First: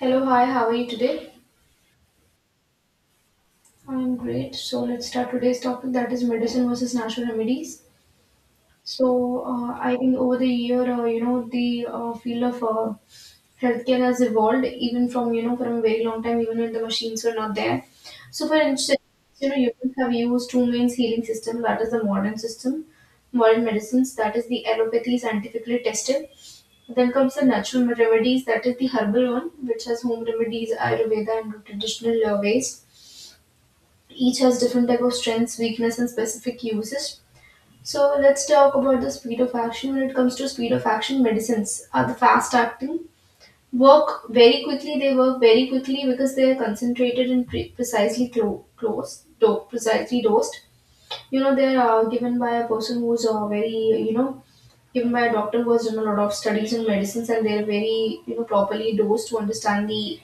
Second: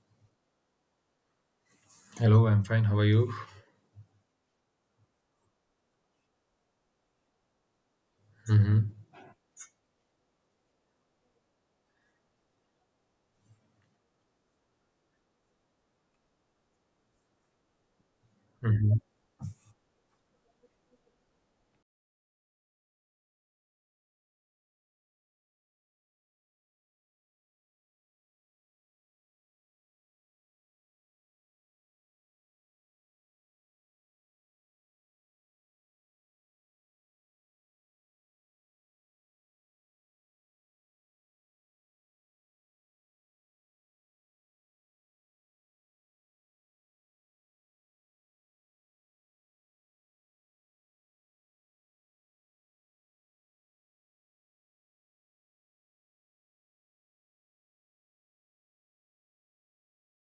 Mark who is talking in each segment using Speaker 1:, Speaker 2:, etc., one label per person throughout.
Speaker 1: Hello, hi, how are you today?
Speaker 2: Hello, I'm fine. How are you?
Speaker 1: I'm great. So let's start today's topic, that is medicine versus natural remedies.
Speaker 2: hmm
Speaker 1: So I think over the year, the field of healthcare has evolved even from, you know, from a very long time, even when the machines were not there. So for
Speaker 2: hmm.
Speaker 1: instance, you know, humans have used two main healing systems, that is the modern system, modern medicines, that is the allopathy, scientifically tested. Then comes the natural remedies, that is the herbal one, which has home remedies, Ayurveda and traditional ways. Each has different type of strengths, weakness and specific uses. So let's talk about the speed of action. When it comes to speed of action, medicines are the fast acting, work very quickly. They work very quickly because they are concentrated and precisely precisely dosed. You know, they're given by a person who's very you know given by a doctor who has done a lot of studies in medicines, and they're very, you know, properly dosed to understand the,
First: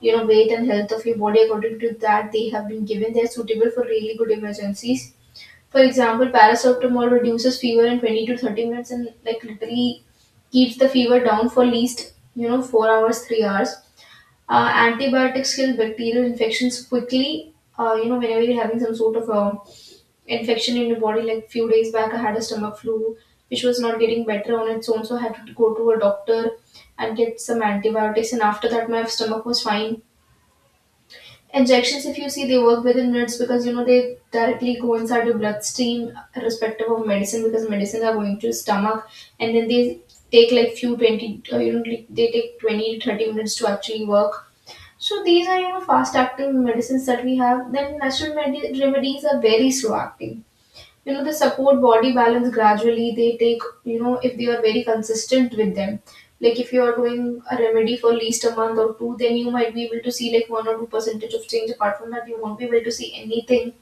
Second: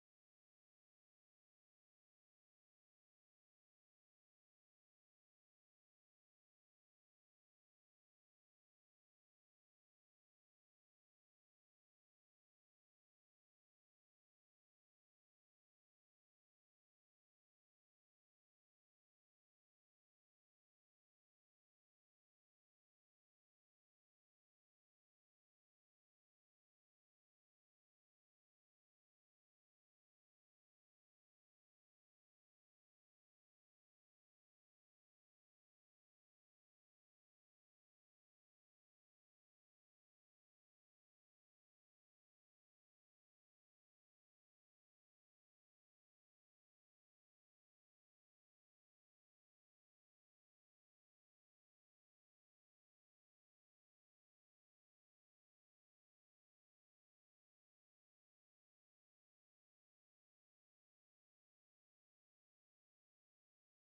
Speaker 1: you know, weight and health of your body. According to that, they have been given. They are suitable for really good emergencies. For example, paracetamol reduces fever in 20 to 30 minutes, and like literally keeps the fever down for at least, you know, 4 hours, 3 hours. Antibiotics kill bacterial infections quickly. Whenever you're having some sort of a infection in your body, like few days back I had a stomach flu which was not getting better on its own, so I had to go to a doctor and get some antibiotics, and after that my stomach was fine. Injections, if you see, they work within minutes, because you know they directly go inside your bloodstream, irrespective of medicine, because medicines are going to your stomach, and then they take like few 20, like, they take 20, 30 minutes to actually work. So these are, you know, fast acting medicines that we have. Then natural remedies are very slow acting. You know, they support body balance gradually. They take, you know, if they are very consistent with them, like if you are doing a remedy for at least a month or two, then you might be able to see like one or two percentage of change. Apart from that you won't be able to see anything.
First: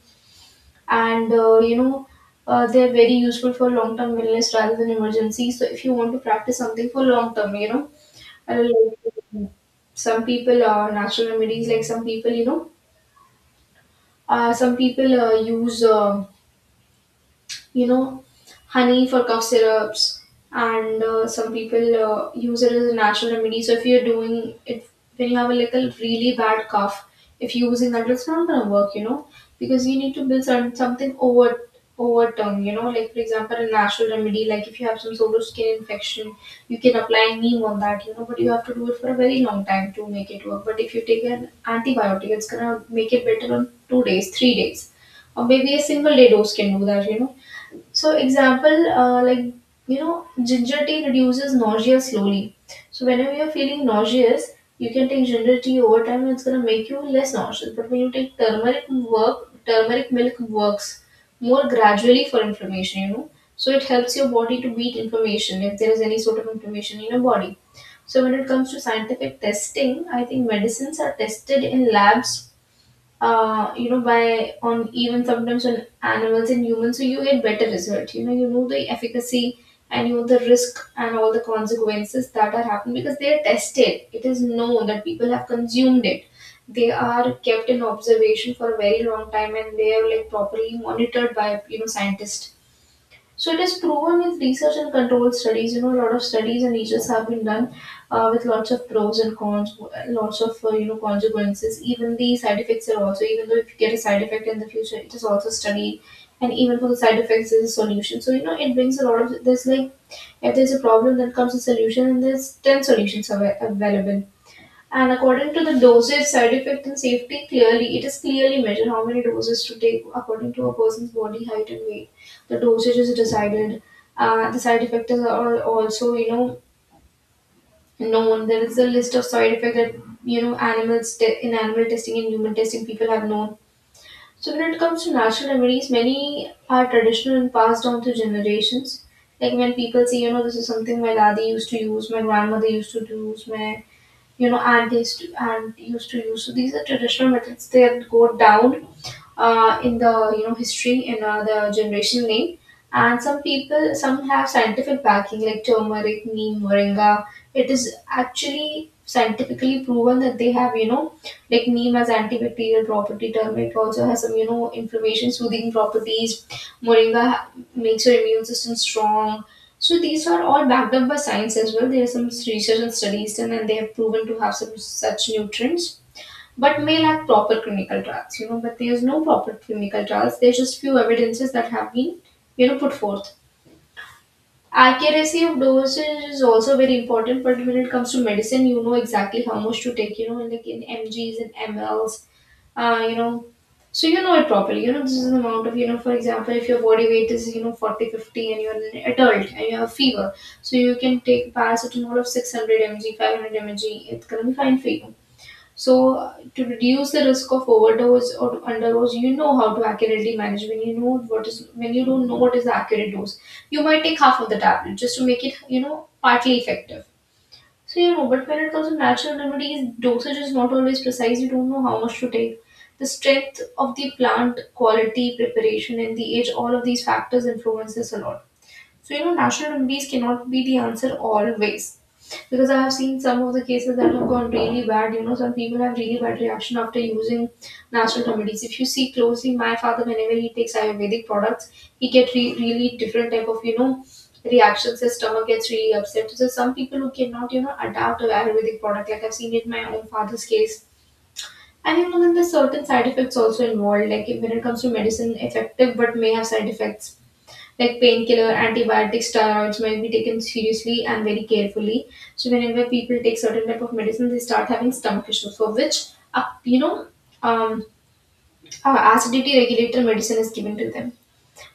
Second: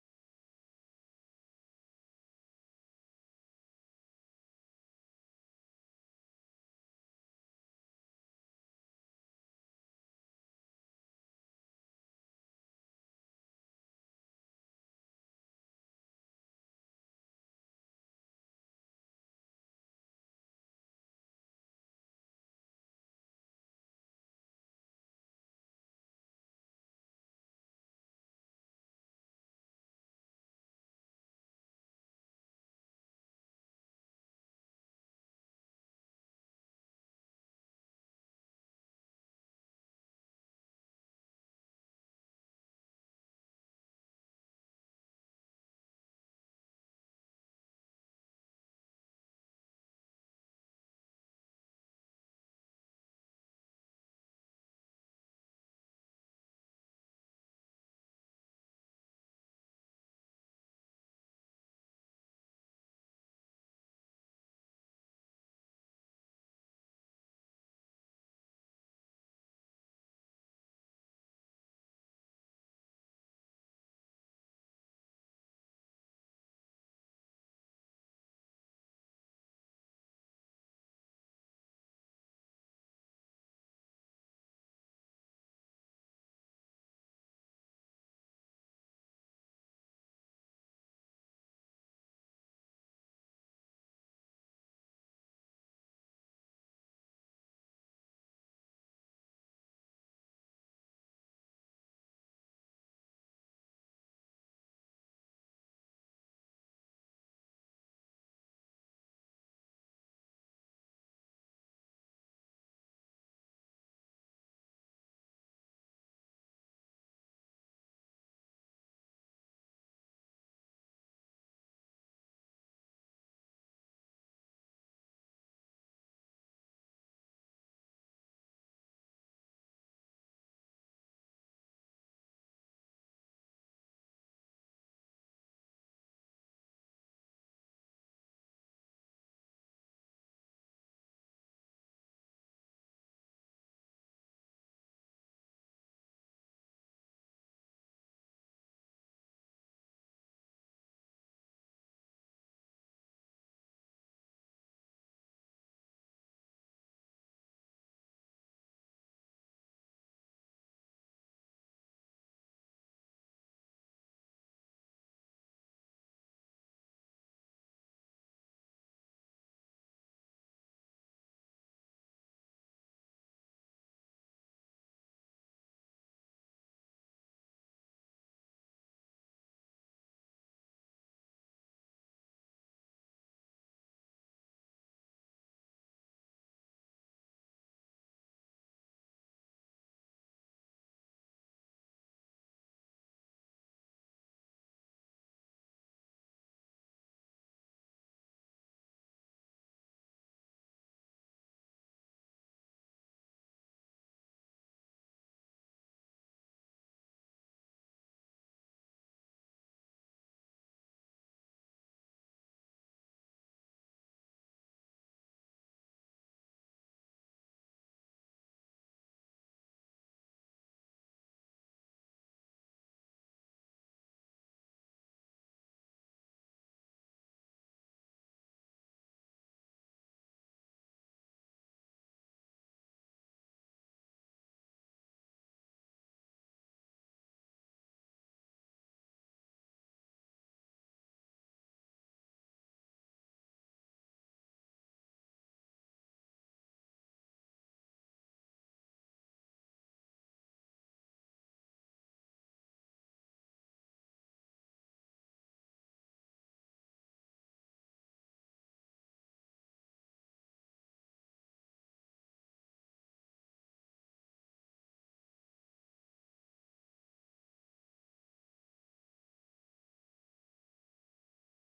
Speaker 1: And they're very useful for long term illness rather than emergency. So if you want to practice something for long term, you know, I like some people natural remedies. Like some people, you know some people use you know, honey for cough syrups, and some people use it as a natural remedy. So if you're doing it when you have a little really bad cough, if you're using that, it's not gonna work, you know, because you need to build some, something over overturned, you know, like for example, a natural remedy, like if you have some sort of skin infection, you can apply neem on that, you know, but you have to do it for a very long time to make it work. But if you take an antibiotic, it's gonna make it better on 2 days, 3 days, or maybe a single day dose can do that, you know. So, example, like, you know, ginger tea reduces nausea slowly. So whenever you're feeling nauseous, you can take ginger tea over time, and it's gonna make you less nauseous. But when you take turmeric milk works more gradually for inflammation. You know, so it helps your body to beat inflammation if there is any sort of inflammation in your body. So when it comes to scientific testing, I think medicines are tested in labs, you know, by on even sometimes on animals and humans, so you get better result. You know the efficacy and you know the risk and all the consequences that are happening, because they are tested. It is known that people have consumed it. They are kept in observation for a very long time and they are like properly monitored by, you know, scientists. So it is proven with research and controlled studies. You know, a lot of studies and research have been done with lots of pros and cons, lots of, consequences. Even the side effects are also. Even though if you get a side effect in the future, it is also studied, and even for the side effects, there's a solution. So you know, it brings a lot of. There's like, if there's a problem, then comes a solution, and there's ten solutions available. And according to the dosage, side effect, and safety, clearly it is clearly measured how many doses to take according to a person's body height and weight. The dosage is decided. The side effects are also, you know, known. There is a list of side effects that, you know, animals in animal testing and human testing people have known. So when it comes to natural remedies, many are traditional and passed on through generations. Like when people say, you know, this is something my daddy used to use, my grandmother used to use, my, you know, and used to use. So these are traditional methods. They go down in the, you know, history in the generation name. And some people, some have scientific backing, like turmeric, neem, moringa. It is actually scientifically proven that they have, you know, like neem has antibacterial property. Turmeric also has some, you know, inflammation soothing properties. Moringa makes your immune system strong. So these are all backed up by science as well. There are some research and studies done, and they have proven to have some such nutrients but may lack proper clinical trials. You know, but there's no proper clinical trials, there's just few evidences that have been, you know, put forth. Accuracy of dosage is also very important. But when it comes to medicine, you know exactly how much to take, you know, like in mgs and mls. uh, you know so you know it properly. You know, this is the amount of, you know, for example, if your body weight is, you know, 40, 50 and you're an adult and you have fever, so you can take paracetamol of 600 mg, 500 mg, it's gonna be fine for you. So, to reduce the risk of overdose or underdose, you know how to accurately manage. When you know what is, when you don't know what is the accurate dose, you might take half of the tablet just to make it, you know, partly effective. So you know, but when it comes to natural remedies, dosage is not always precise. You don't know how much to take. The strength of the plant, quality, preparation, and the age—all of these factors influences a lot. So, you know, national remedies cannot be the answer always. Because I have seen some of the cases that have gone really bad. You know, some people have really bad reaction after using natural remedies. If you see closely, my father, whenever he takes Ayurvedic products, he get really different type of, you know, reactions. His stomach gets really upset. So some people who cannot, you know, adapt to Ayurvedic product, like I've seen it in my own father's case. And you know, then there's certain side effects also involved. Like when it comes to medicine, effective but may have side effects, like painkiller, antibiotics, steroids, might be taken seriously and very carefully. So whenever people take certain type of medicine, they start having stomach issues, for which, uh, you know, um, acidity regulator medicine is given to them.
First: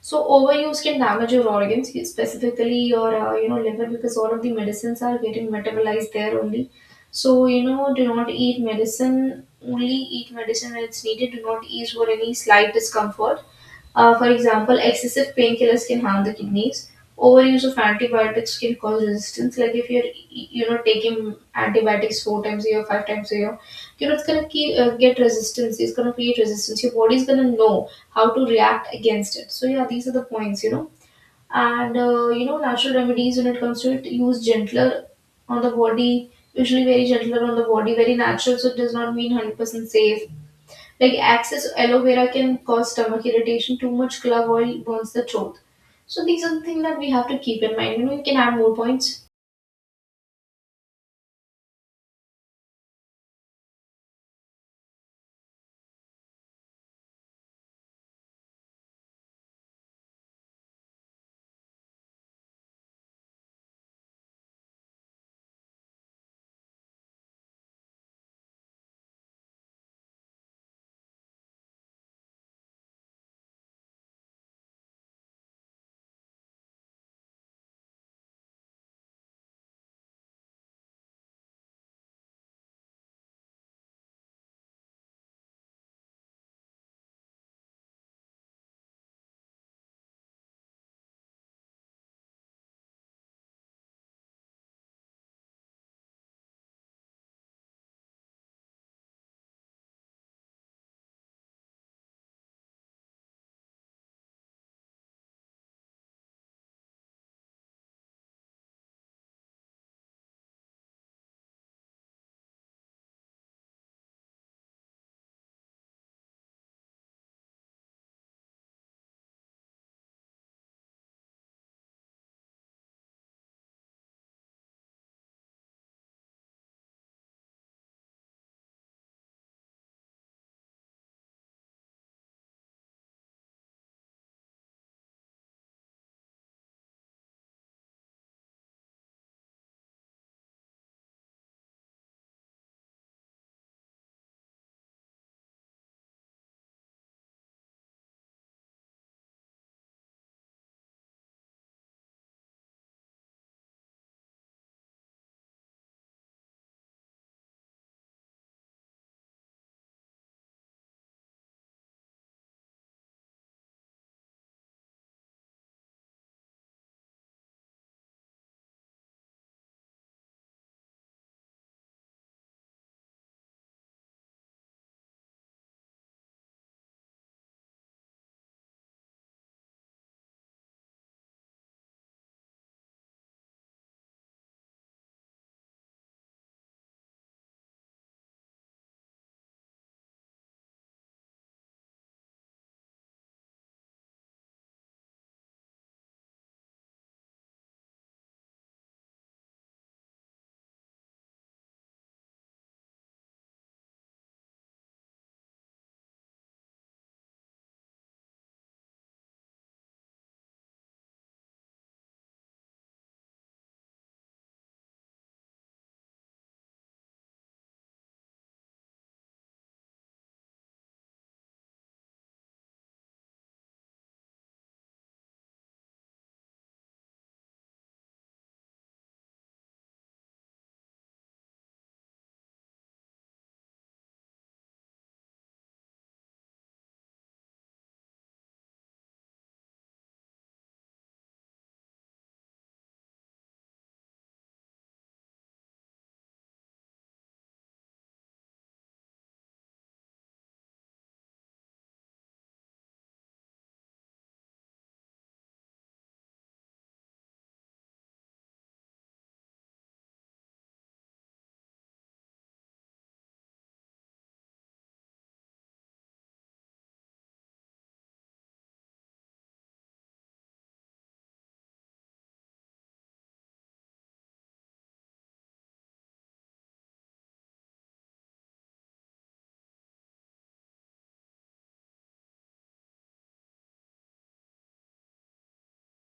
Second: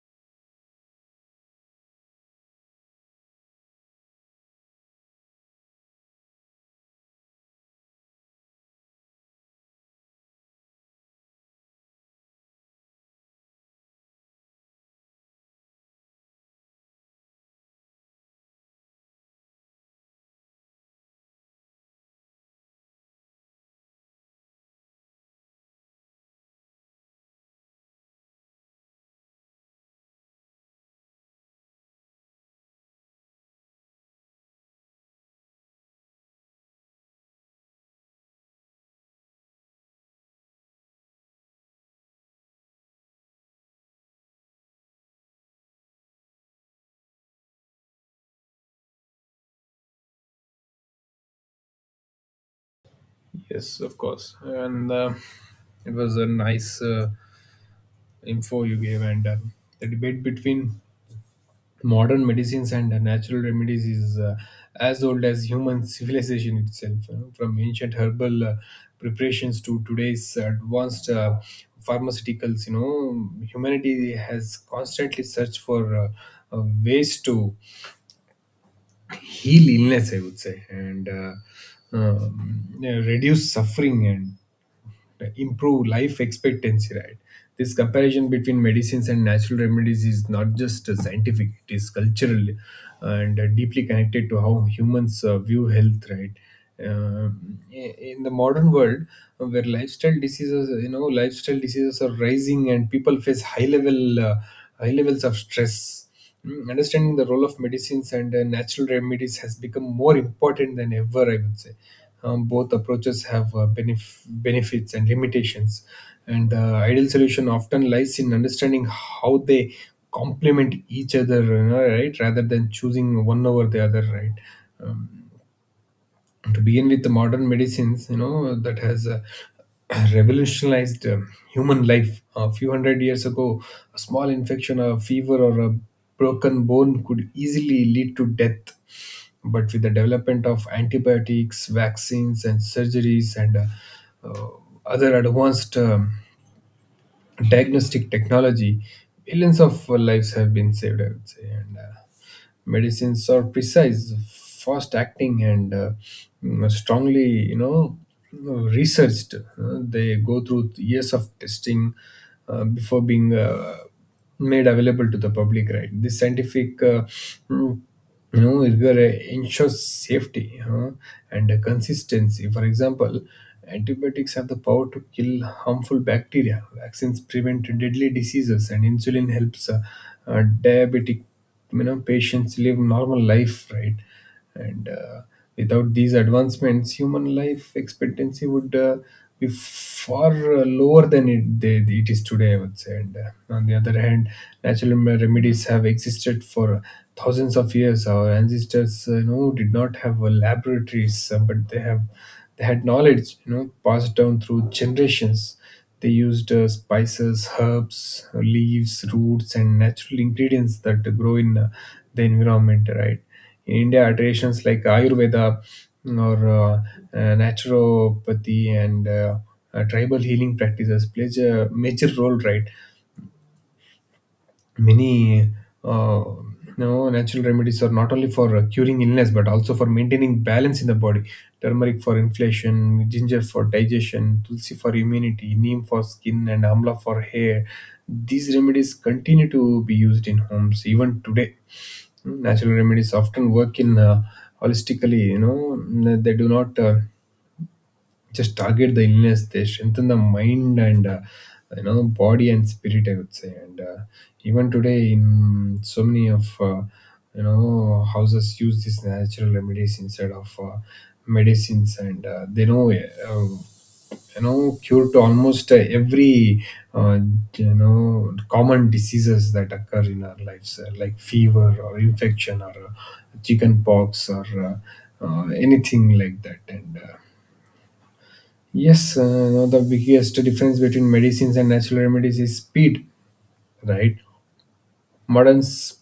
Speaker 1: So overuse can damage your organs, specifically your, liver, because all of the medicines are getting metabolized there only. So you know, do not eat medicine. Only eat medicine when it's needed. Do not eat for any slight discomfort. For example, excessive painkillers can harm the kidneys. Overuse of antibiotics can cause resistance. Like if you're, you know, taking antibiotics 4 times a year, 5 times a year, you know, it's gonna keep, get resistance. It's gonna create resistance. Your body's gonna know how to react against it. So yeah, these are the points. You know and you know natural remedies, when it comes to it, use gentler on the body, usually very gentler on the body, very natural, so it does not mean 100% safe. Like excess aloe vera can cause stomach irritation, too much clove oil burns the throat. So these are the things that we have to keep in mind, you know, you can add more points.
Speaker 2: Yes, of course. And it was a nice info you gave. And the debate between modern medicines and natural remedies is as old as human civilization itself, you know, from ancient herbal preparations to today's advanced pharmaceuticals. You know, humanity has constantly searched for ways to heal illness, I would say, and yeah, reduce suffering and improve life expectancy, right? This comparison between medicines and natural remedies is not just scientific, it is cultural and deeply connected to how humans view health, right? In the modern world, where lifestyle diseases are rising and people face high levels of stress. Mm, understanding the role of medicines and natural remedies has become more important than ever, I would say. Um, both approaches have benefits and limitations, and the ideal solution often lies in understanding how they complement each other, you know, right, rather than choosing one over the other, right. To begin with, the modern medicines, you know, that has revolutionized human life. A few hundred years ago, a small infection, a fever, or a broken bone could easily lead to death, but with the development of antibiotics, vaccines, and surgeries, and uh, other advanced diagnostic technology, millions of lives have been saved, I would say. And medicines are precise, fast acting, and strongly, you know, researched. They go through years of testing before being made available to the public, right. This scientific mm, you know, rigor ensures safety, huh, and consistency. For example, antibiotics have the power to kill harmful bacteria, vaccines prevent deadly diseases, and insulin helps uh, diabetic our patients live normal life, right? And without these advancements, human life expectancy would be far lower than it is today, I would say. And on the other hand, natural remedies have existed for thousands of years. Our ancestors, you know, did not have laboratories, but they had knowledge, you know, passed down through generations. They used spices, herbs, leaves, roots, and natural ingredients that grow in the environment, right? In India, traditions like Ayurveda, mm, or naturopathy, and tribal healing practices plays a major role, right? Many uh, you know, natural remedies are not only for curing illness, but also for maintaining balance in the body. Turmeric for inflammation, ginger for digestion, tulsi for immunity, neem for skin, and amla for hair. These remedies continue to be used in homes even today. Hmm, natural remedies often work in holistically, you know. They do not just target the illness, they strengthen the mind and you know, body and spirit, I would say. And even today, in so many of you know, houses use these natural remedies instead of medicines, and they know you know, cure to almost every uh, you know, common diseases that occur in our lives, like fever or infection or chicken pox or anything like that, and yes, now the biggest difference between medicines and natural remedies is speed, right? Modern s-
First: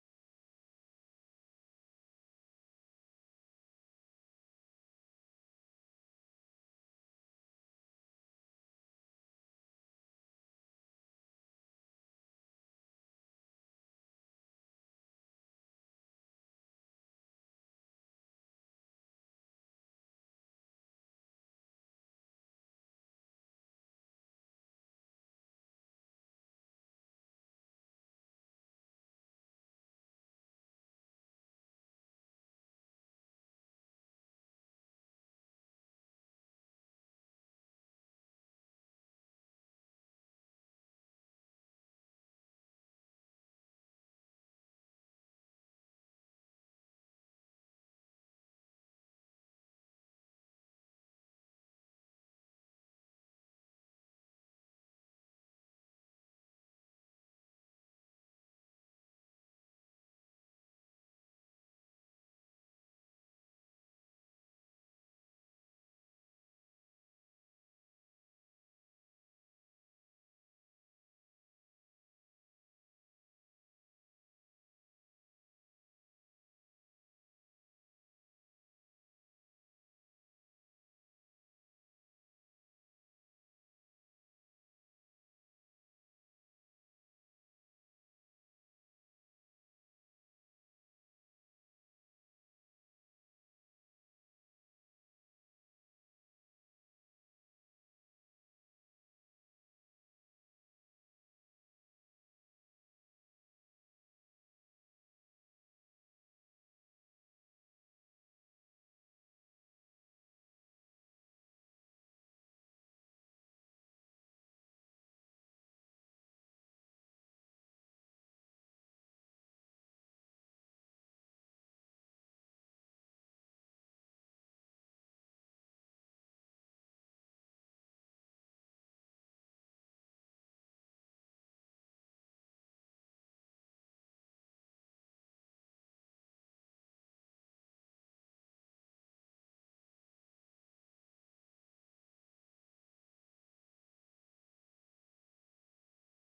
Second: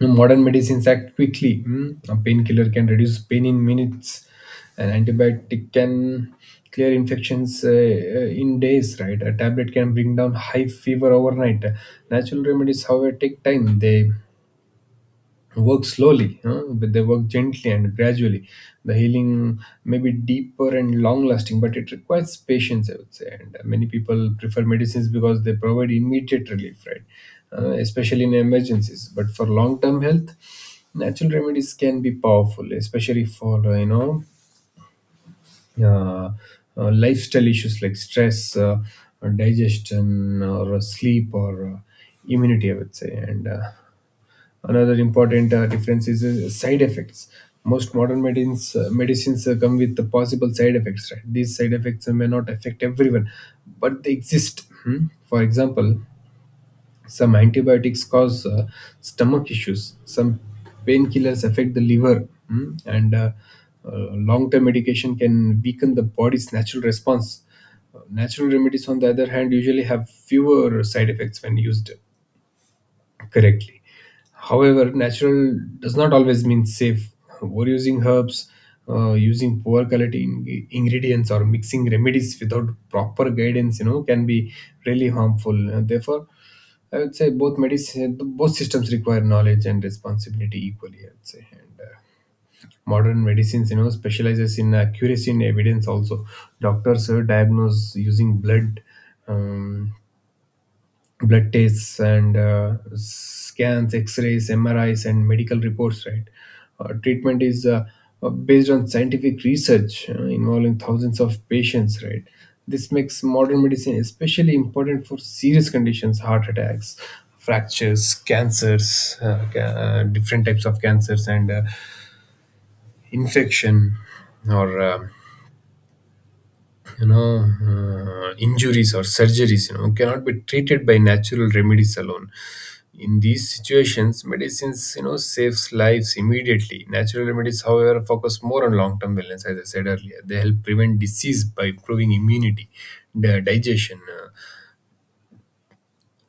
Speaker 2: modern medicines act quickly. Mm. A painkiller can reduce pain in minutes. An antibiotic can clear infections in days, right? A tablet can bring down high fever overnight. Natural remedies, however, take time. They work slowly, huh? But they work gently and gradually. The healing may be deeper and long lasting, but it requires patience, I would say. And many people prefer medicines because they provide immediate relief, right, especially in emergencies, but for long term health, natural remedies can be powerful, especially for uh, lifestyle issues like stress, or digestion, or sleep, or immunity, I would say. And another important difference is side effects. Most modern medicines come with the possible side effects. Right? These side effects may not affect everyone, but they exist. Hmm? For example, some antibiotics cause stomach issues. Some painkillers affect the liver, hmm? And long-term medication can weaken the body's natural response. Natural remedies, on the other hand, usually have fewer side effects when used correctly. However, natural does not always mean safe. Overusing herbs, using poor quality ingredients, or mixing remedies without proper guidance, you know, can be really harmful. Therefore, I would say, both both systems require knowledge and responsibility equally, I would say. And modern medicines, you know, specializes in accuracy in evidence. Also, doctors diagnose using blood. Um, blood tests and scans, X-rays, MRIs, and medical reports. Right, treatment is based on scientific research involving thousands of patients. Right, this makes modern medicine especially important for serious conditions, heart attacks, fractures, cancers, different types of cancers, and infection or you know, injuries or surgeries, you know, cannot be treated by natural remedies alone. In these situations, medicines, you know, saves lives immediately. Natural remedies, however, focus more on long term wellness. As I said earlier, they help prevent disease by improving immunity, digestion,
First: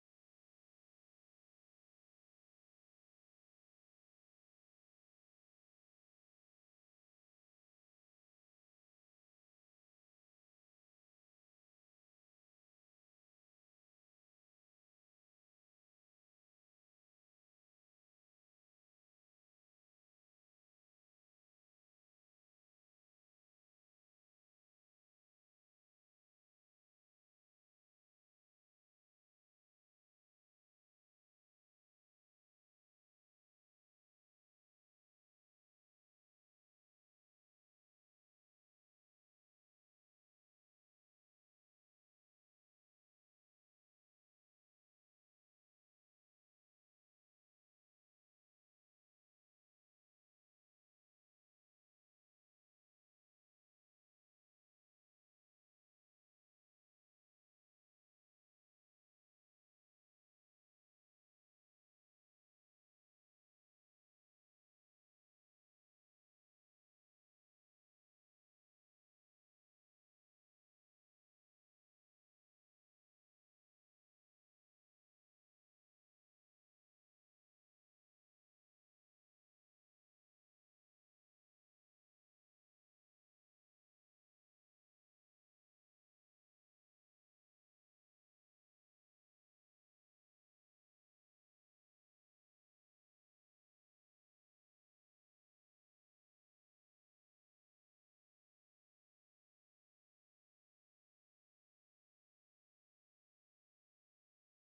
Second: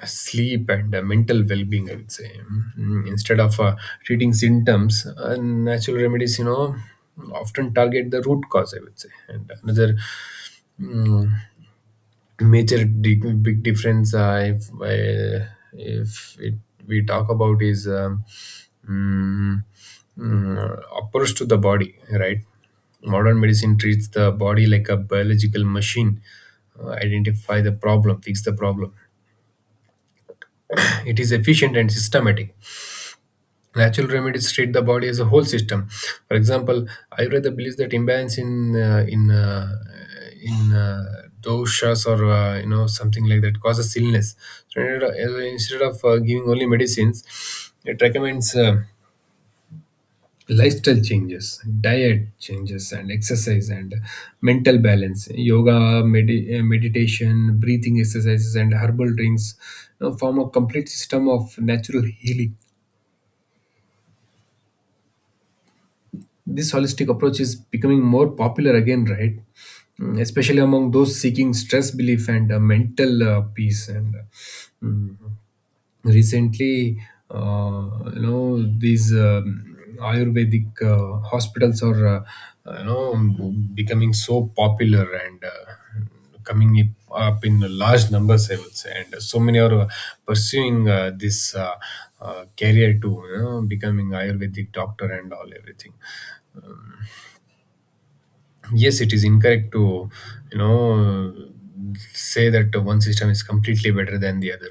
Speaker 2: sleep, and mental well-being, I would say. Mm, instead of treating symptoms, natural remedies, you know, often target the root cause, I would say. And another mm, big difference, if we talk about, is mm, approach to the body, right. Modern medicine treats the body like a biological machine. Uh, identify the problem, fix the problem. It is efficient and systematic. Natural remedies treat the body as a whole system. For example, Ayurveda believes that imbalance in doshas or you know, something like that causes illness. So instead of giving only medicines, it recommends lifestyle changes, diet changes, and exercise and mental balance. Yoga, meditation, breathing exercises, and herbal drinks, you know, form a complete system of natural healing. This holistic approach is becoming more popular again, right? Mm, especially among those seeking stress relief and mental peace. And mm, recently, you know, these Ayurvedic hospitals are you know, becoming so popular and coming up in large numbers, I would say. And so many are pursuing this career to, you know, becoming Ayurvedic doctor and all, everything. Yes, it is incorrect to, you know, say that one system is completely better than the other.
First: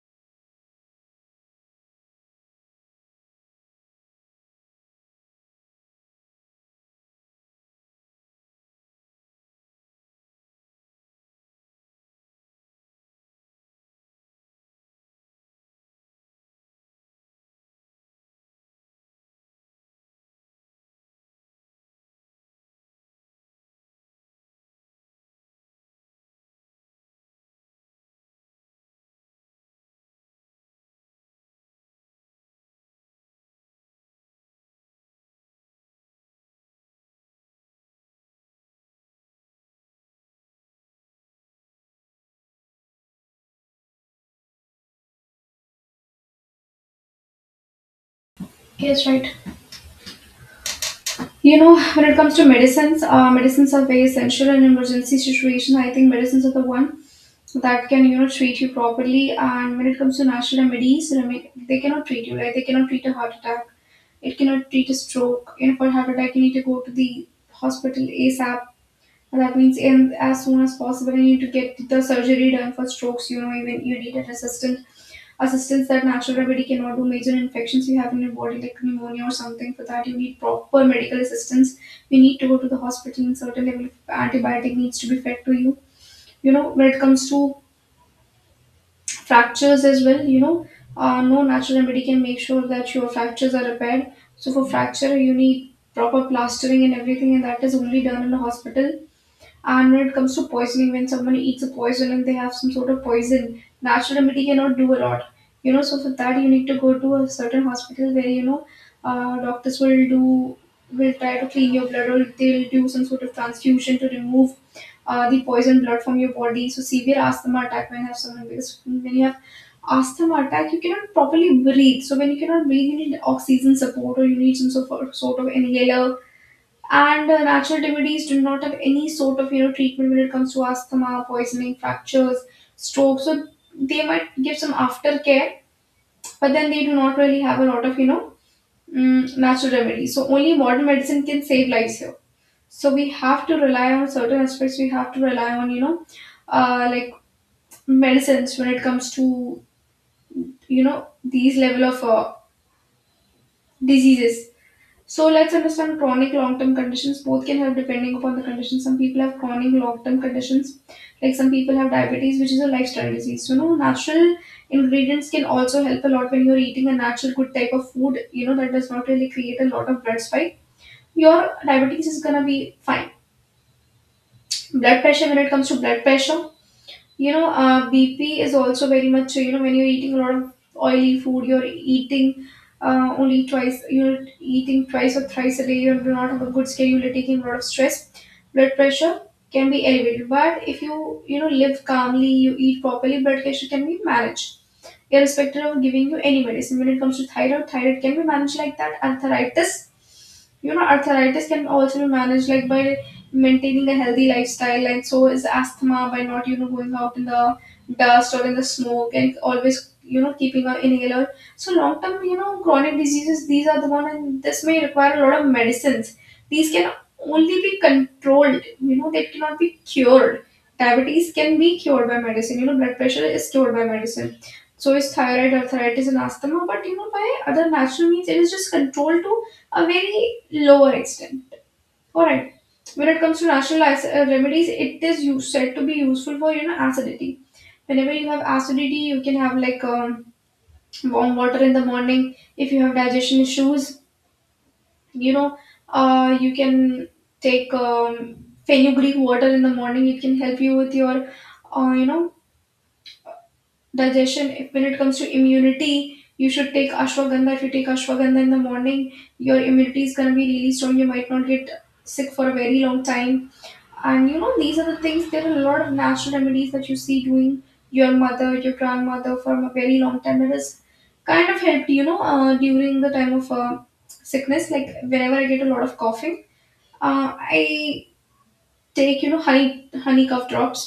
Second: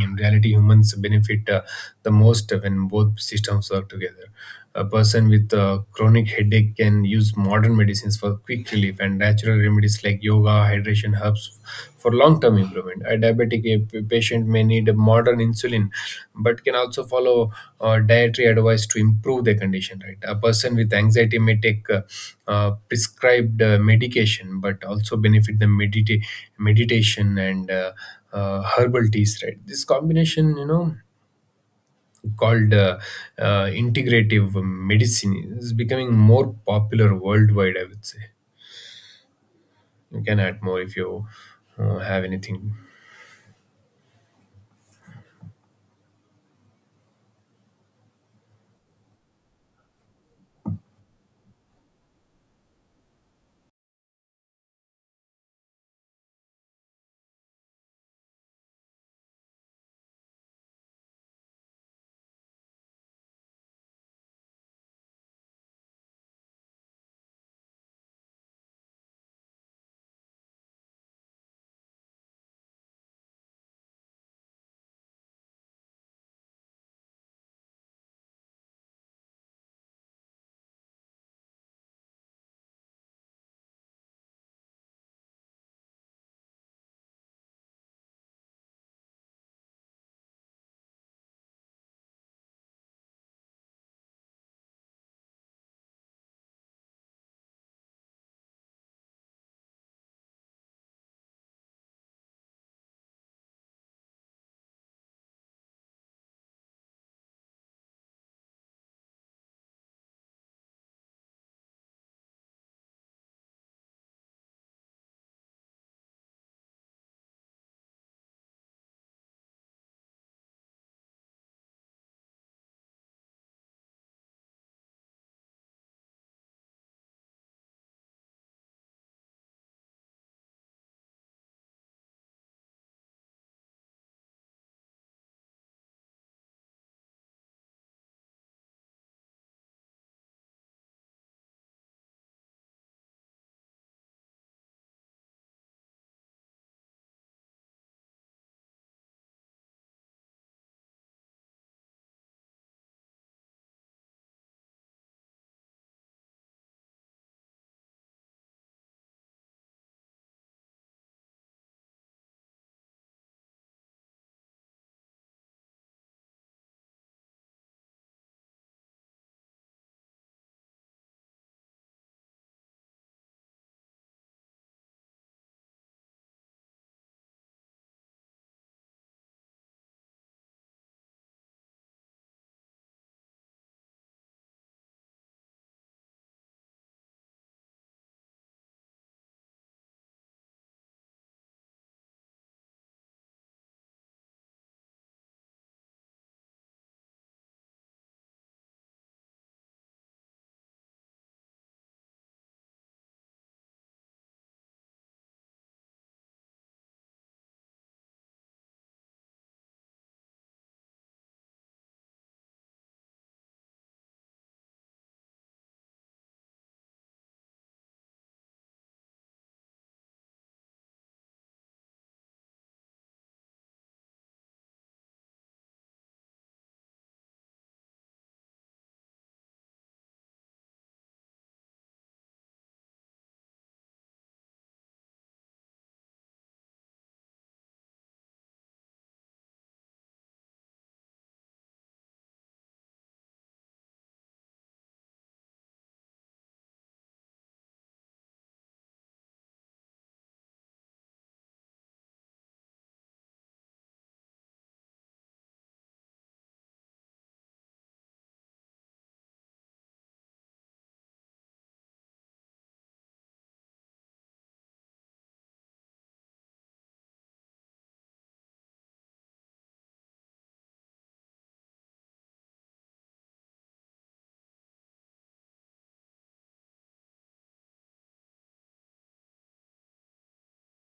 Speaker 2: In reality, humans benefit the most when both systems work together. A person with a chronic headache can use modern medicines for quick relief and natural remedies like yoga, hydration, herbs for long-term improvement. A diabetic patient may need a modern insulin, but can also follow dietary advice to improve their condition. Right, a person with anxiety may take prescribed medication, but also benefit the meditation and herbal teas. Right, this combination, you know, called integrative medicine is becoming more popular worldwide, I would say. You can add more if you have anything.
Speaker 1: Yes, right. You know, when it comes to medicines, medicines are very essential in emergency situation. I think medicines are the one that can, you know, treat you properly. And when it comes to natural remedies, they cannot treat you. They cannot treat a heart attack. It cannot treat a stroke. You know, for heart attack, you need to go to the hospital ASAP. And that means in as soon as possible. You need to get the surgery done for strokes. You know, even you need an assistant, a substance that natural remedy cannot do. Major infections you have in your body like pneumonia or something, for that you need proper medical assistance. You need to go to the hospital, and certain level of antibiotic needs to be fed to you. You know, when it comes to fractures as well, you know, no natural remedy can make sure that your fractures are repaired. So for fracture you need proper plastering and everything, and that is only done in the hospital. And when it comes to poisoning, when someone eats a poison and they have some sort of poison, natural remedy cannot do a lot. You know, so for that you need to go to a certain hospital where you know doctors will do will try to clean your blood, or they'll do some sort of transfusion to remove the poison blood from your body. So severe asthma attack when you have someone, because when you have asthma attack you cannot properly breathe. So when you cannot breathe, you need oxygen support, or you need some sort of inhaler. And natural remedies do not have any sort of, you know, treatment when it comes to asthma, poisoning, fractures, strokes. So they might give some aftercare, but then they do not really have a lot of, you know, natural remedies. So only modern medicine can save lives here. So we have to rely on certain aspects. We have to rely on, you know, like medicines when it comes to, you know, these level of diseases. So let's understand chronic long-term conditions. Both can help depending upon the condition. Some people have chronic long-term conditions, like some people have diabetes, which is a lifestyle disease. So, you know, natural ingredients can also help a lot when you're eating a natural good type of food. You know that does not really create a lot of blood spike. Your diabetes is gonna be fine. Blood pressure, when it comes to blood pressure, you know, bp is also very much, you know, when you're eating a lot of oily food, you're eating only twice you're eating twice or thrice a day, you do not have a good schedule, you're taking a lot of stress, blood pressure can be elevated. But if you, you know, live calmly, you eat properly, blood pressure can be managed, irrespective of giving you any medicine. When it comes to thyroid, thyroid can be managed like that. Arthritis, you know, arthritis can also be managed like by maintaining a healthy lifestyle, and so is asthma by not, you know, going out in the dust or in the smoke and always, you know, keeping an inhaler. So long term, you know, chronic diseases, these are the one, and this may require a lot of medicines. These can only be controlled. You know, they cannot be cured. Diabetes can be cured by medicine. You know, blood pressure is cured by medicine, so is thyroid, arthritis, and asthma. But you know, by other natural means, it is just controlled to a very lower extent. Alright. When it comes to natural remedies, it is used, said to be useful for, you know, acidity. Whenever you have acidity, you can have like warm water in the morning. If you have digestion issues, you know, you can take fenugreek water in the morning. It can help you with your, uh, you know, digestion. If, When it comes to immunity, you should take ashwagandha. If you take ashwagandha in the morning, your immunity is going to be really strong, you might not get sick for a very long time. And you know, these are the things. There are a lot of natural remedies that you see doing, your mother, your grandmother, from a very long time. It has kind of helped, you know, during the time of sickness. Like whenever I get a lot of coughing, uh, I take, you know, honey cough drops,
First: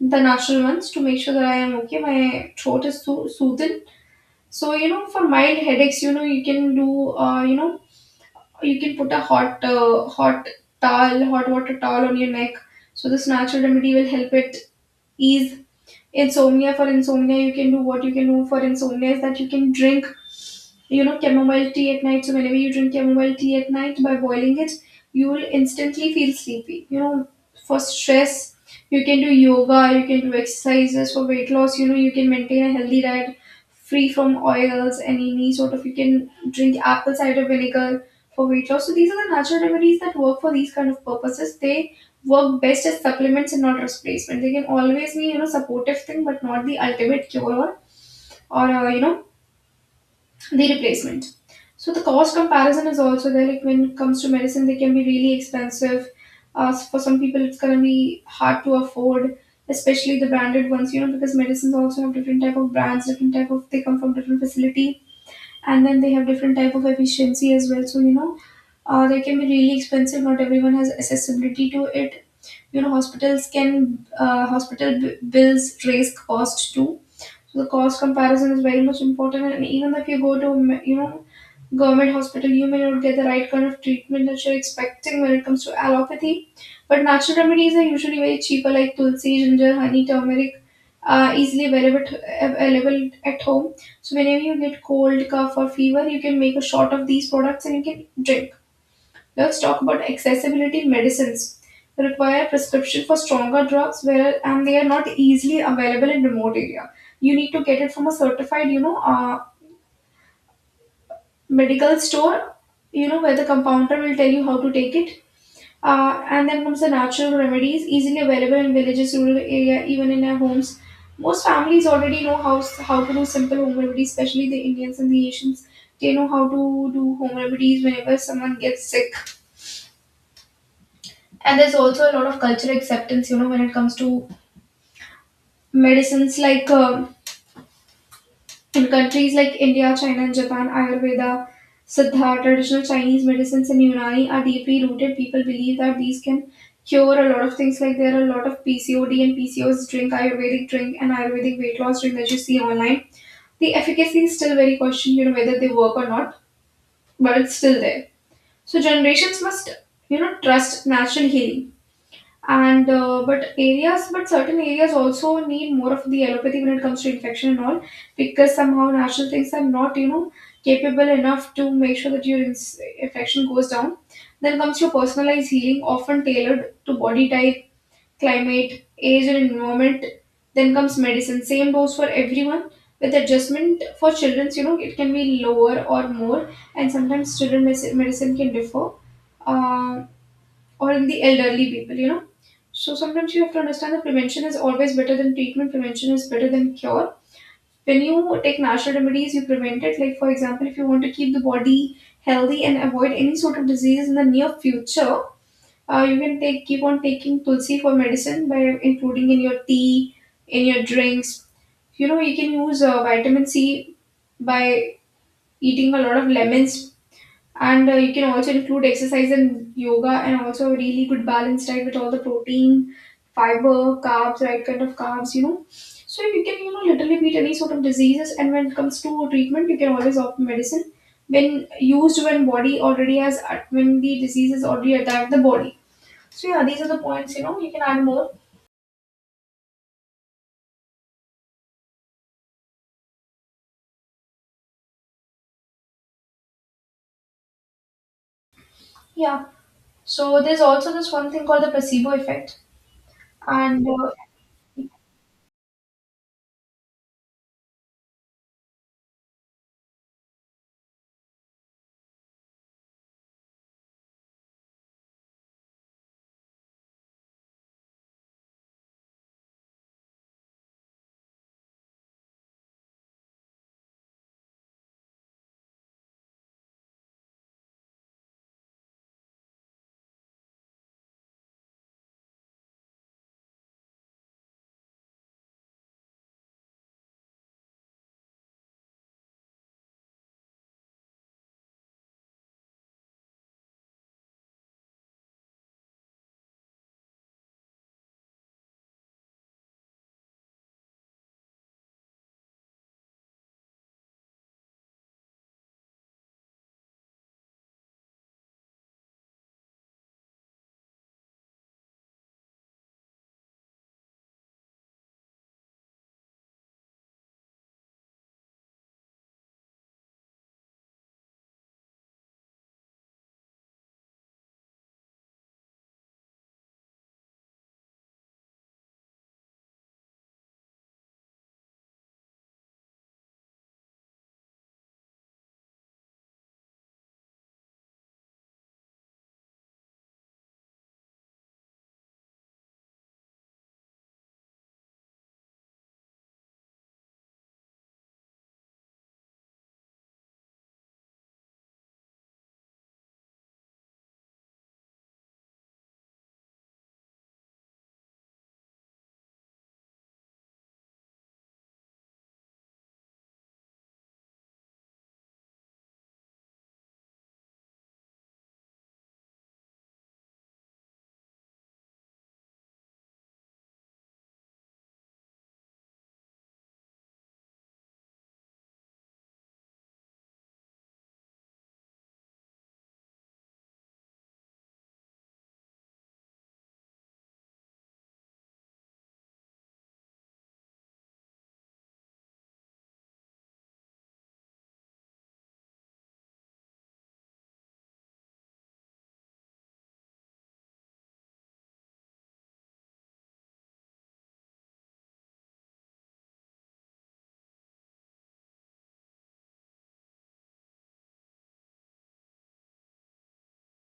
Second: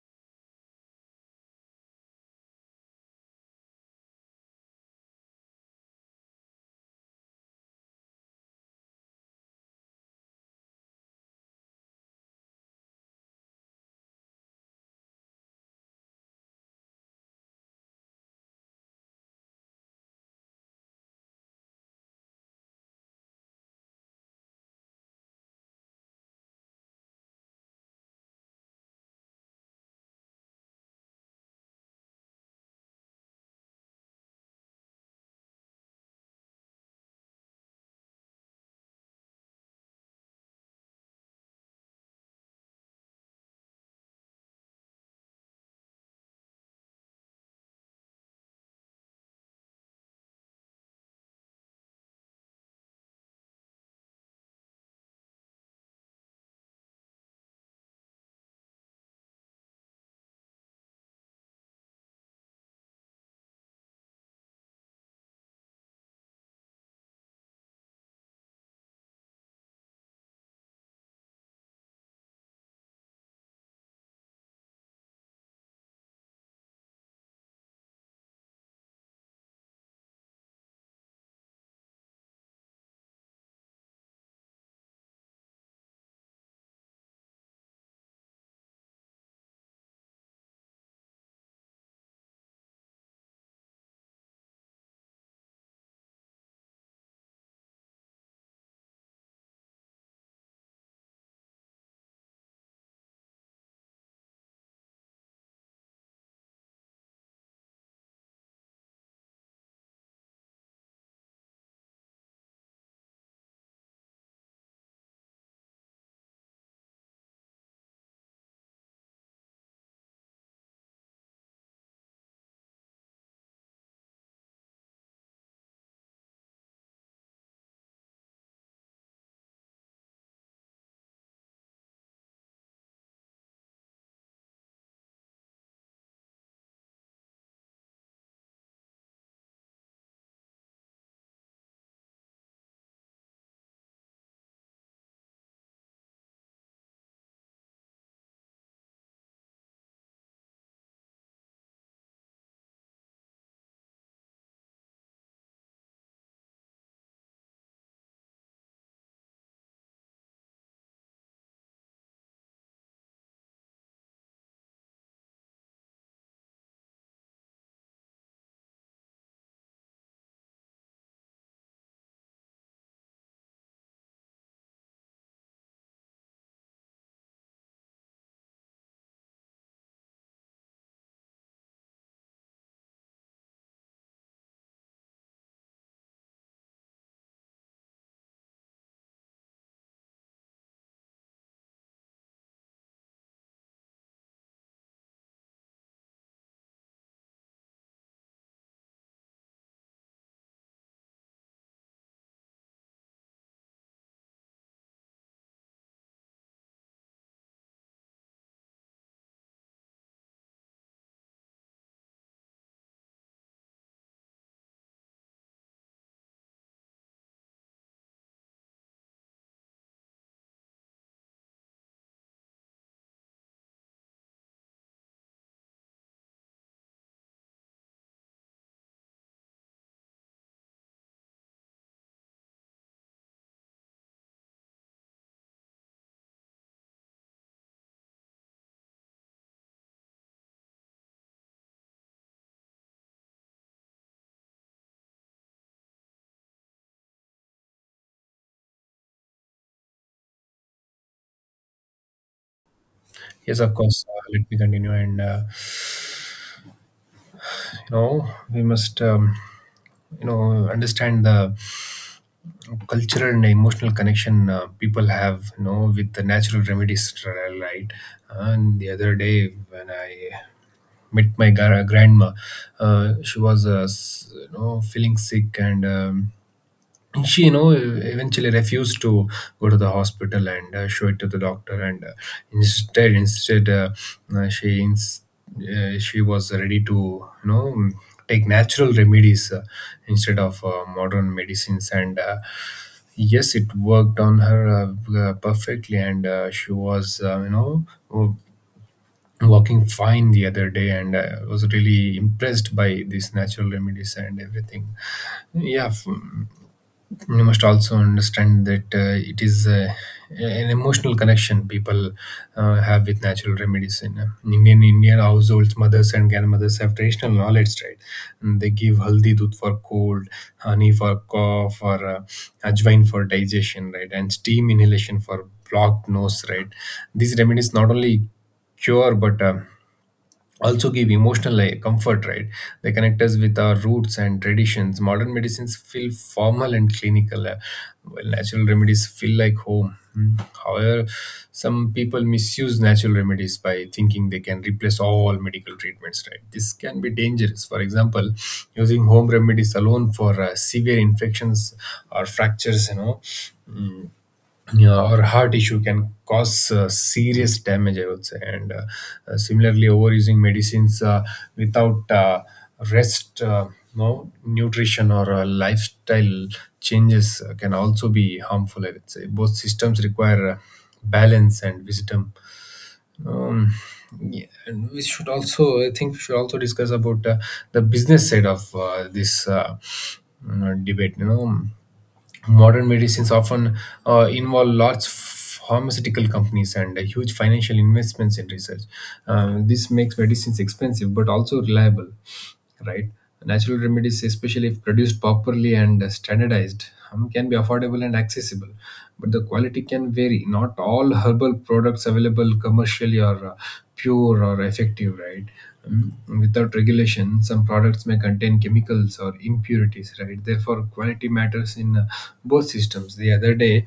Speaker 1: the natural ones, to make sure that I am okay, my throat is so soothed. So you know, for mild headaches, you know, you can do, you can put a hot towel, hot water towel on your neck. So this natural remedy will help it ease. Insomnia, for insomnia, you can do for insomnia is that you can drink, you know, chamomile tea at night. So whenever you drink chamomile tea at night by boiling it, you will instantly feel sleepy, you know. For stress, you can do yoga, you can do exercises. For weight loss, you know, you can maintain a healthy diet free from oils and any sort of, you can drink apple cider vinegar for weight loss. So these are the natural remedies that work for these kind of purposes. They work best as supplements and not replacement. They can always be, you know, supportive thing, but not the ultimate cure, or, or uh, you know, the replacement. So the cost comparison is also there. Like when it comes to medicine, they can be really expensive. For some people, it's gonna be hard to afford, especially the branded ones, you know, because medicines also have different type of brands, different type of, they come from different facility, and then they have different type of efficiency as well. So you know, they can be really expensive. Not everyone has accessibility to it. You know, hospitals can, hospital bills raise cost too. So the cost comparison is very much important. And even if you go to, you know, government hospital, you may not get the right kind of treatment that you're expecting when it comes to allopathy. But natural remedies are usually very cheaper, like tulsi, ginger, honey, turmeric, easily available, available at home. So whenever you get cold, cough, or fever, you can make a shot of these products and you can drink. Let's talk about accessibility. Medicines require prescription for stronger drugs where and they are not easily available in remote area. You need to get it from a certified, you know, medical store, you know, where the compounder will tell you how to take it. And then comes the natural remedies, easily available in villages, rural area, even in our homes. Most families already know how to do simple home remedies, especially the Indians and the Asians. They know how to do home remedies whenever someone gets sick. And there's also a lot of cultural acceptance, you know, when it comes to medicines. Like in countries like India, China, and Japan, Ayurveda, Siddha, traditional Chinese medicines, and Unani are deeply rooted. People believe that these can cure a lot of things. Like there are a lot of PCOD and PCOS drink, ayurvedic drink, and ayurvedic weight loss drink that you see online. The efficacy is still very questioned, you know, whether they work or not, but it's still there. So generations must, you know, trust natural healing. And But areas, but certain areas also need more of the allopathy when it comes to infection and all, because somehow natural things are not, you know, capable enough to make sure that your infection goes down. Then comes your personalized healing, often tailored to body type, climate, age, and environment. Then comes medicine, same dose for everyone, with adjustment for children's, you know, it can be lower or more. And sometimes children medicine can differ. Uh, or in the elderly people, you know. So sometimes you have to understand that prevention is always better than treatment, prevention is better than cure. When you take natural remedies, you prevent it. Like, for example, if you want to keep the body healthy and avoid any sort of disease in the near future, you can take, keep on taking tulsi for medicine by including in your tea, in your drinks. You know, you can use vitamin C by eating a lot of lemons. And you can also include exercise and yoga and also a really good balanced diet with all the protein, fiber, carbs, right kind of carbs, you know, so you can, you know, literally beat any sort of diseases. And when it comes to treatment, you can always opt medicine, when body already has, when the disease has already attacked the body. So yeah, these are the points, you know, you can add more. Yeah, so there's also this one thing called the placebo effect.
Speaker 2: Yes, of
Speaker 1: And
Speaker 2: course. Let me continue, and you know, we must, you know, understand the cultural and emotional connection people have, you know, with the natural remedies, right? And the other day when I met my grandma, she was, you know, feeling sick. And. Um, she, you know, eventually refused to go to the hospital and show it to the doctor, and instead uh, she ins- she was ready to, you know, take natural remedies instead of modern medicines, and yes, it worked on her perfectly, and she was you know, walking fine the other day, and was really impressed by these natural remedies and everything. yeah f- you must also understand that it is an emotional connection people have with natural remedies in Indian households. Mothers and grandmothers have traditional knowledge, right? And they give haldi dudh for cold, honey for cough, or ajwain for digestion, right? And steam inhalation for blocked nose, right? These remedies not only cure, but also give emotional, like, comfort, right. They connect us with our roots and traditions. Modern medicines feel formal and clinical, while natural remedies feel like home. Hmm. However, some people misuse natural remedies by thinking they can replace all medical treatments, right? This can be dangerous. For example, using home remedies alone for severe infections or fractures. Mm, yeah, or heart issue can cause serious damage, I would say. And similarly, overusing medicines without rest, no nutrition, or lifestyle changes can also be harmful, I would say. Both systems require balance and wisdom. um, yeah, and we should also, I think we should also discuss about the business side of this you debate. Modern medicines often involve large pharmaceutical companies and huge financial investments in research. This makes medicines expensive but also reliable, right? Natural remedies, especially if produced properly and standardized, can be affordable and accessible, but the quality can vary. Not all herbal products available commercially are pure or effective, right? Um, without regulation, some products may contain chemicals or impurities, right? Therefore, quality matters in both systems. The other day,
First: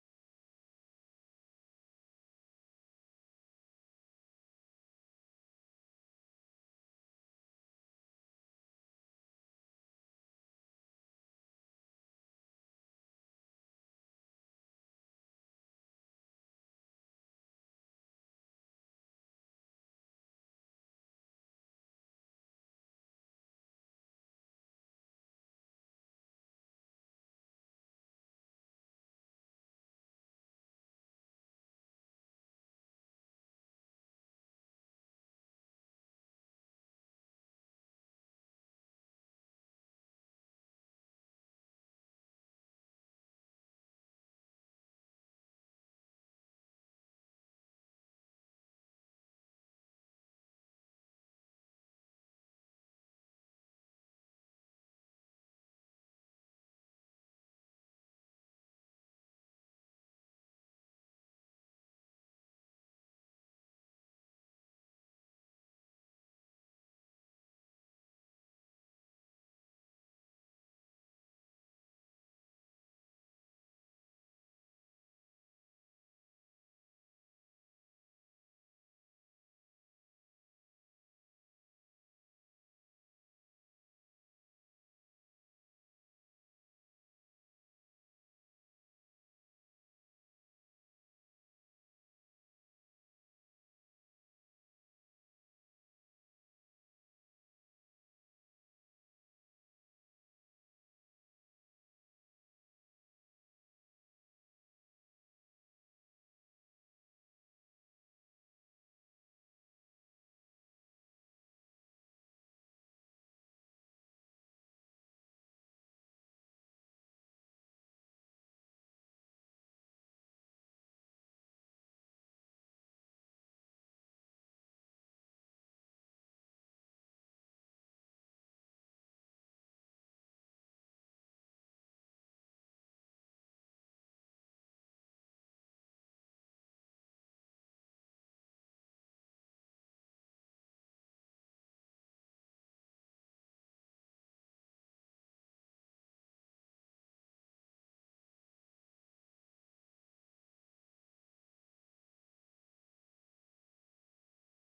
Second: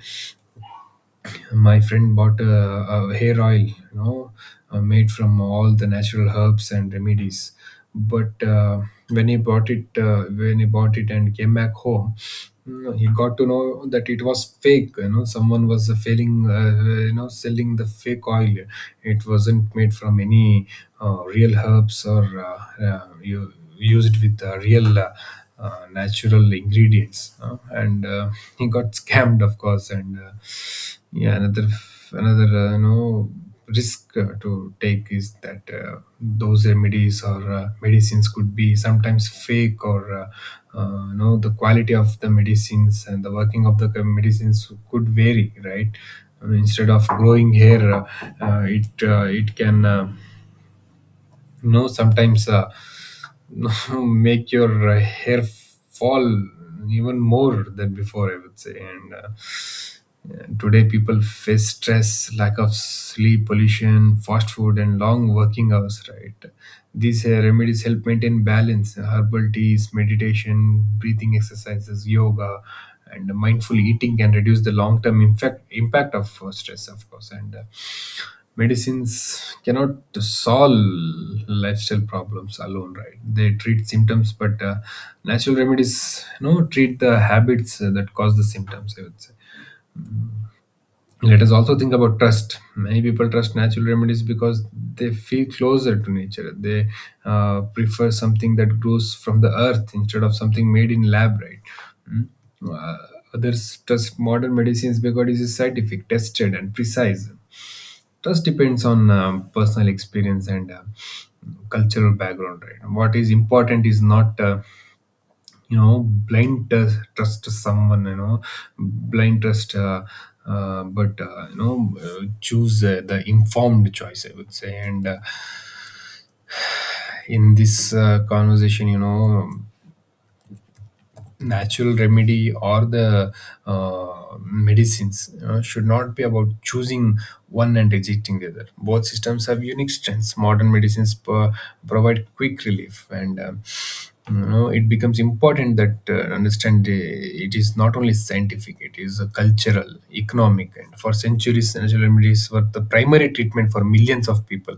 Speaker 2: my friend bought a hair oil, made from all the natural herbs and remedies, but when he bought it, and came back home, he got to know that it was fake. Someone was failing, selling the fake oil. It wasn't made from any real herbs or you used with real natural ingredients, and he got scammed, of course. And yeah, another risk to take is that those remedies or medicines could be sometimes fake, or the quality of the medicines and the working of the medicines could vary, right? I mean, instead of growing hair, it, it can sometimes make your hair fall even more than before, I would say. And yeah, today people face stress, lack of sleep, pollution, fast food, and long working hours, right? These remedies help maintain balance. Herbal teas, meditation, breathing exercises, yoga, and mindful eating can reduce the long term impact of stress, of course. And medicines cannot solve lifestyle problems alone, right? They treat symptoms, but natural remedies, you know, treat the habits that cause the symptoms, I would say. Let us also think about trust. Many people trust natural remedies because they feel closer to nature. They prefer something that grows from the earth instead of something made in lab, right? Mm. Uh, Others trust modern medicines because it is scientific, tested, and precise. Trust depends on personal experience and cultural background, right? What is important is not, you know, blind trust, trust to someone, you know, blind trust, uh, but, you know, choose the informed choice, I would say. And in this conversation, you know, natural remedy or the medicines should not be about choosing one and rejecting the other. Both systems have unique strengths. Modern medicines provide quick relief, and you know, it becomes important that understand it is not only scientific; it is a cultural, economic, and for centuries, natural remedies were the primary treatment for millions of people.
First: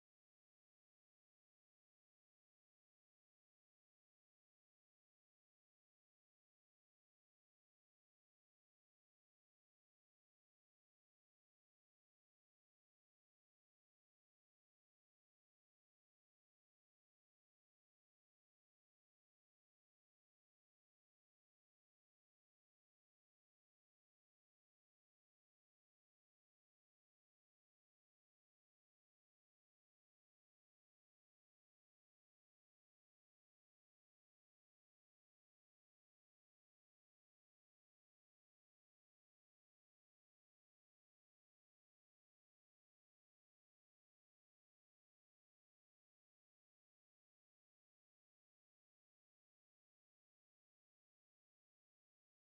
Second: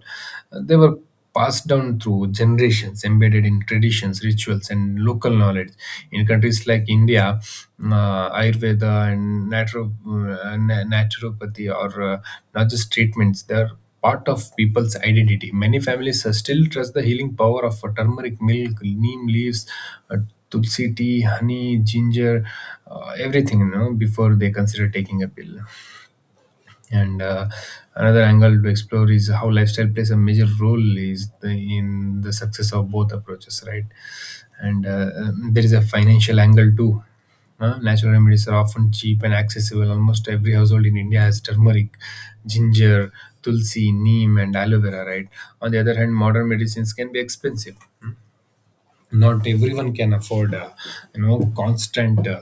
Speaker 2: They were passed down through generations, embedded in traditions, rituals, and local knowledge. In countries like India, Ayurveda and naturopathy are not just treatments, they're part of people's identity. Many families still trust the healing power of turmeric milk, neem leaves, uh, tulsi tea, honey, ginger, everything, you know, before they consider taking a pill. And another angle to explore is how lifestyle plays a major role is in the success of both approaches, right? And there is a financial angle too. Natural remedies are often cheap and accessible. Almost every household in India has turmeric, ginger, tulsi, neem, and aloe vera, right? On the other hand, modern medicines can be expensive. Not everyone can afford constant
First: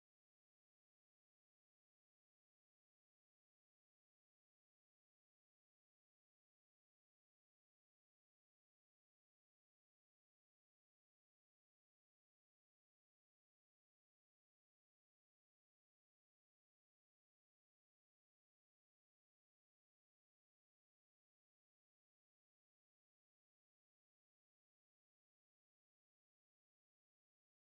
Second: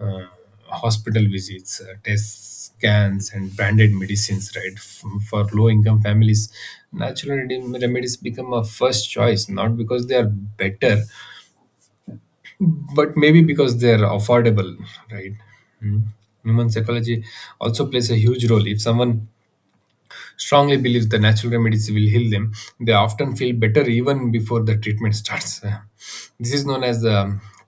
Speaker 2: uh, hospital visits, tests, scans, and branded medicines, right? For low income families, natural remedies become a first choice, not because they are better, but maybe because they are affordable, right? Mm. Human psychology also plays a huge role. If someone strongly believes the natural remedies will heal them, they often feel better even before the treatment starts. This is known as the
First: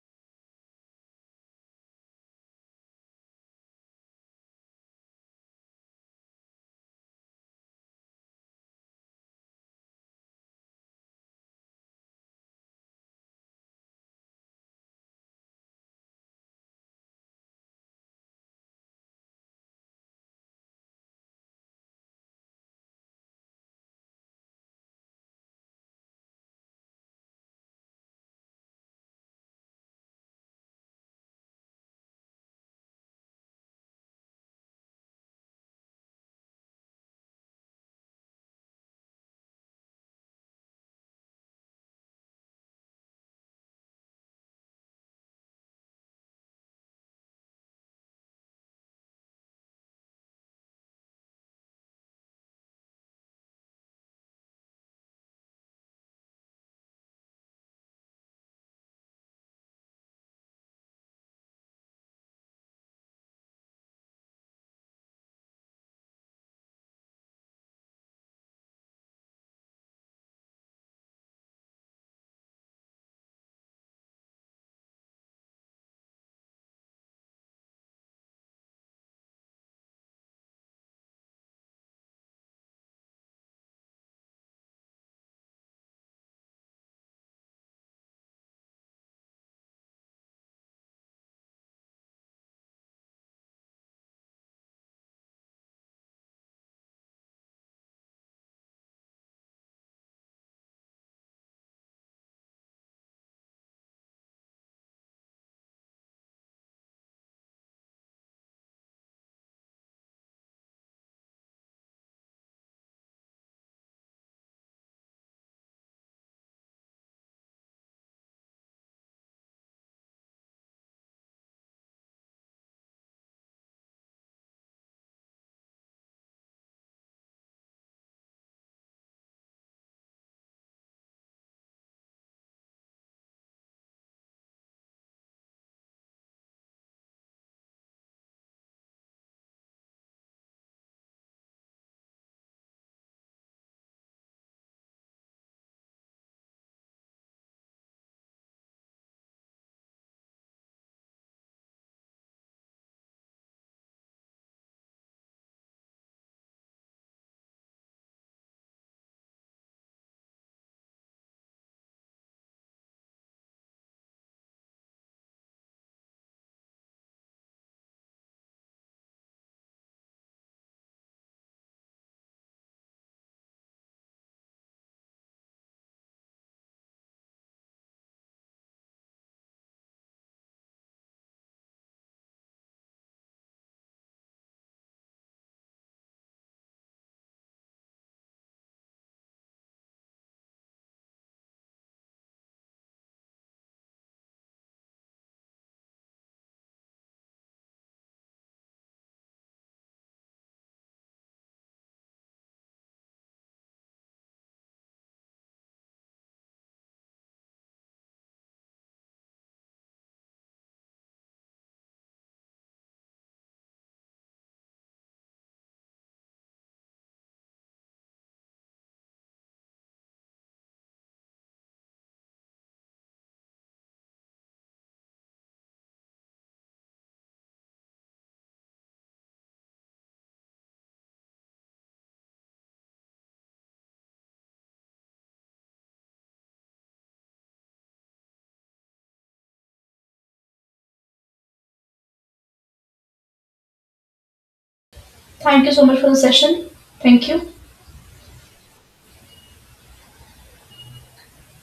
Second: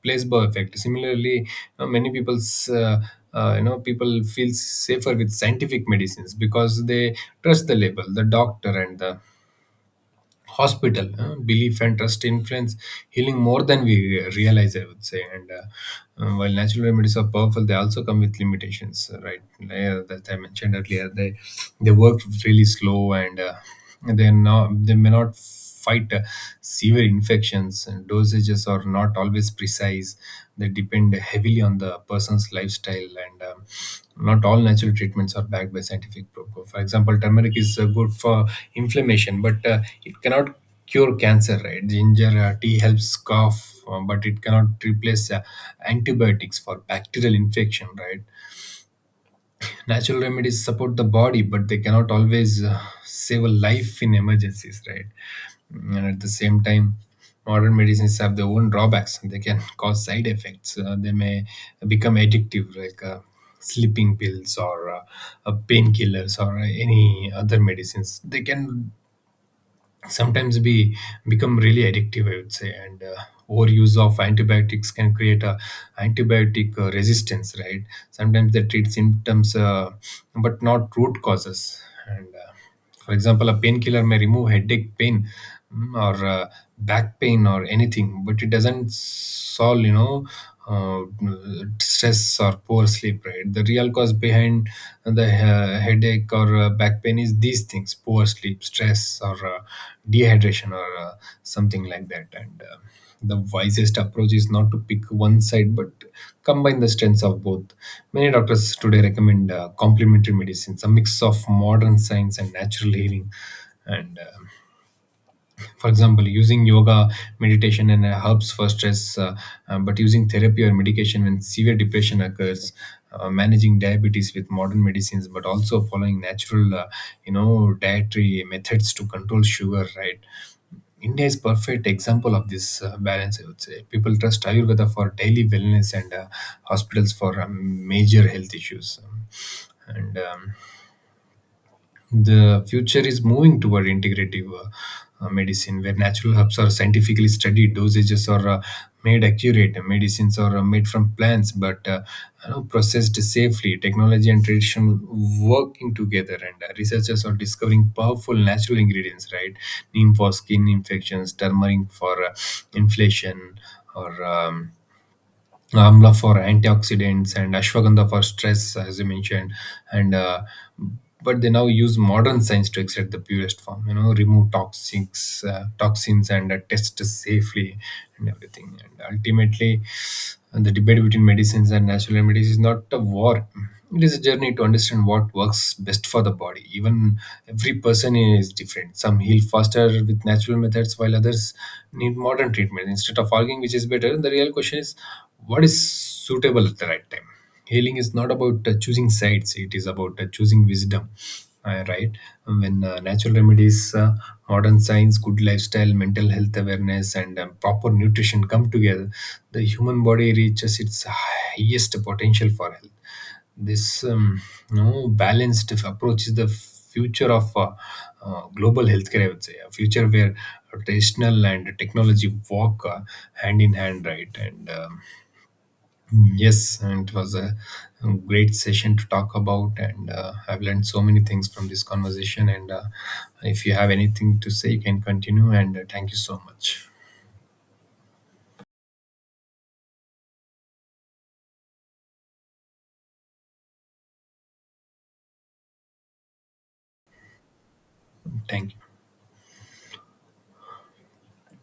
Speaker 2: placebo effect. Similarly, you know, people feel safer with scientific medicines because they trust the label, the doctor, and the hospital. Belief and trust influence healing more than we realize, I would say. And while natural remedies are powerful, they also come with limitations, right? Like that I mentioned earlier, they work really slow, and they may not fight severe infections. And dosages are not always precise, they depend heavily on the person's lifestyle, and not all natural treatments are backed by scientific proof. For example, turmeric is good for inflammation, but it cannot cure cancer, right? Ginger tea helps cough, but it cannot replace antibiotics for bacterial infection, right? Natural remedies support the body, but they cannot always save a life in emergencies, right? And at the same time, modern medicines have their own drawbacks. They can cause side effects. They may become addictive, like sleeping pills or painkillers or any other medicines. They can sometimes be become really addictive, I would say. And overuse of antibiotics can create a antibiotic resistance, right? Sometimes they treat symptoms, but not root causes. And for example, a painkiller may remove headache pain, or back pain or anything, but it doesn't solve, you know, uh, stress or poor sleep, right? The real cause behind the headache or back pain is these things: poor sleep, stress, or dehydration, or something like that. And the wisest approach is not to pick one side, but combine the strengths of both. Many doctors today recommend complementary medicines, a mix of modern science and natural healing. And for example, using yoga, meditation, and herbs for stress, but using therapy or medication when severe depression occurs, managing diabetes with modern medicines but also following natural dietary methods to control sugar, right? India is perfect example of this balance, I would say. People trust Ayurveda for daily wellness and hospitals for major health issues. And The future is moving toward integrative medicine, where natural herbs are scientifically studied, dosages are made accurate, and medicines are made from plants, but you know, processed safely. Technology and tradition working together, and researchers are discovering powerful natural ingredients, right? Neem for skin infections, turmeric for inflation, or amla for antioxidants, and ashwagandha for stress, as you mentioned. And but they now use modern science to extract the purest form, you know, remove toxics, toxins, and test safely and everything. And ultimately, the debate between medicines and natural remedies is not a war. It is a journey to understand what works best for the body. Even every person is different. Some heal faster with natural methods, while others need modern treatment. Instead of arguing which is better, the real question is, what is suitable at the right time? Healing is not about choosing sides, it is about choosing wisdom, right? When natural remedies, modern science, good lifestyle, mental health awareness, and proper nutrition come together, the human body reaches its highest potential for health. This no balanced approach is the future of global healthcare, I would say. A future where traditional and technology walk hand in hand, right? And yes, and it was a great session to talk about, and I've learned so many things from this conversation. And if you have anything to say, you can continue. And thank you so much.
Speaker 1: Thank you so much for the session. Thank you.
Speaker 2: Thank you.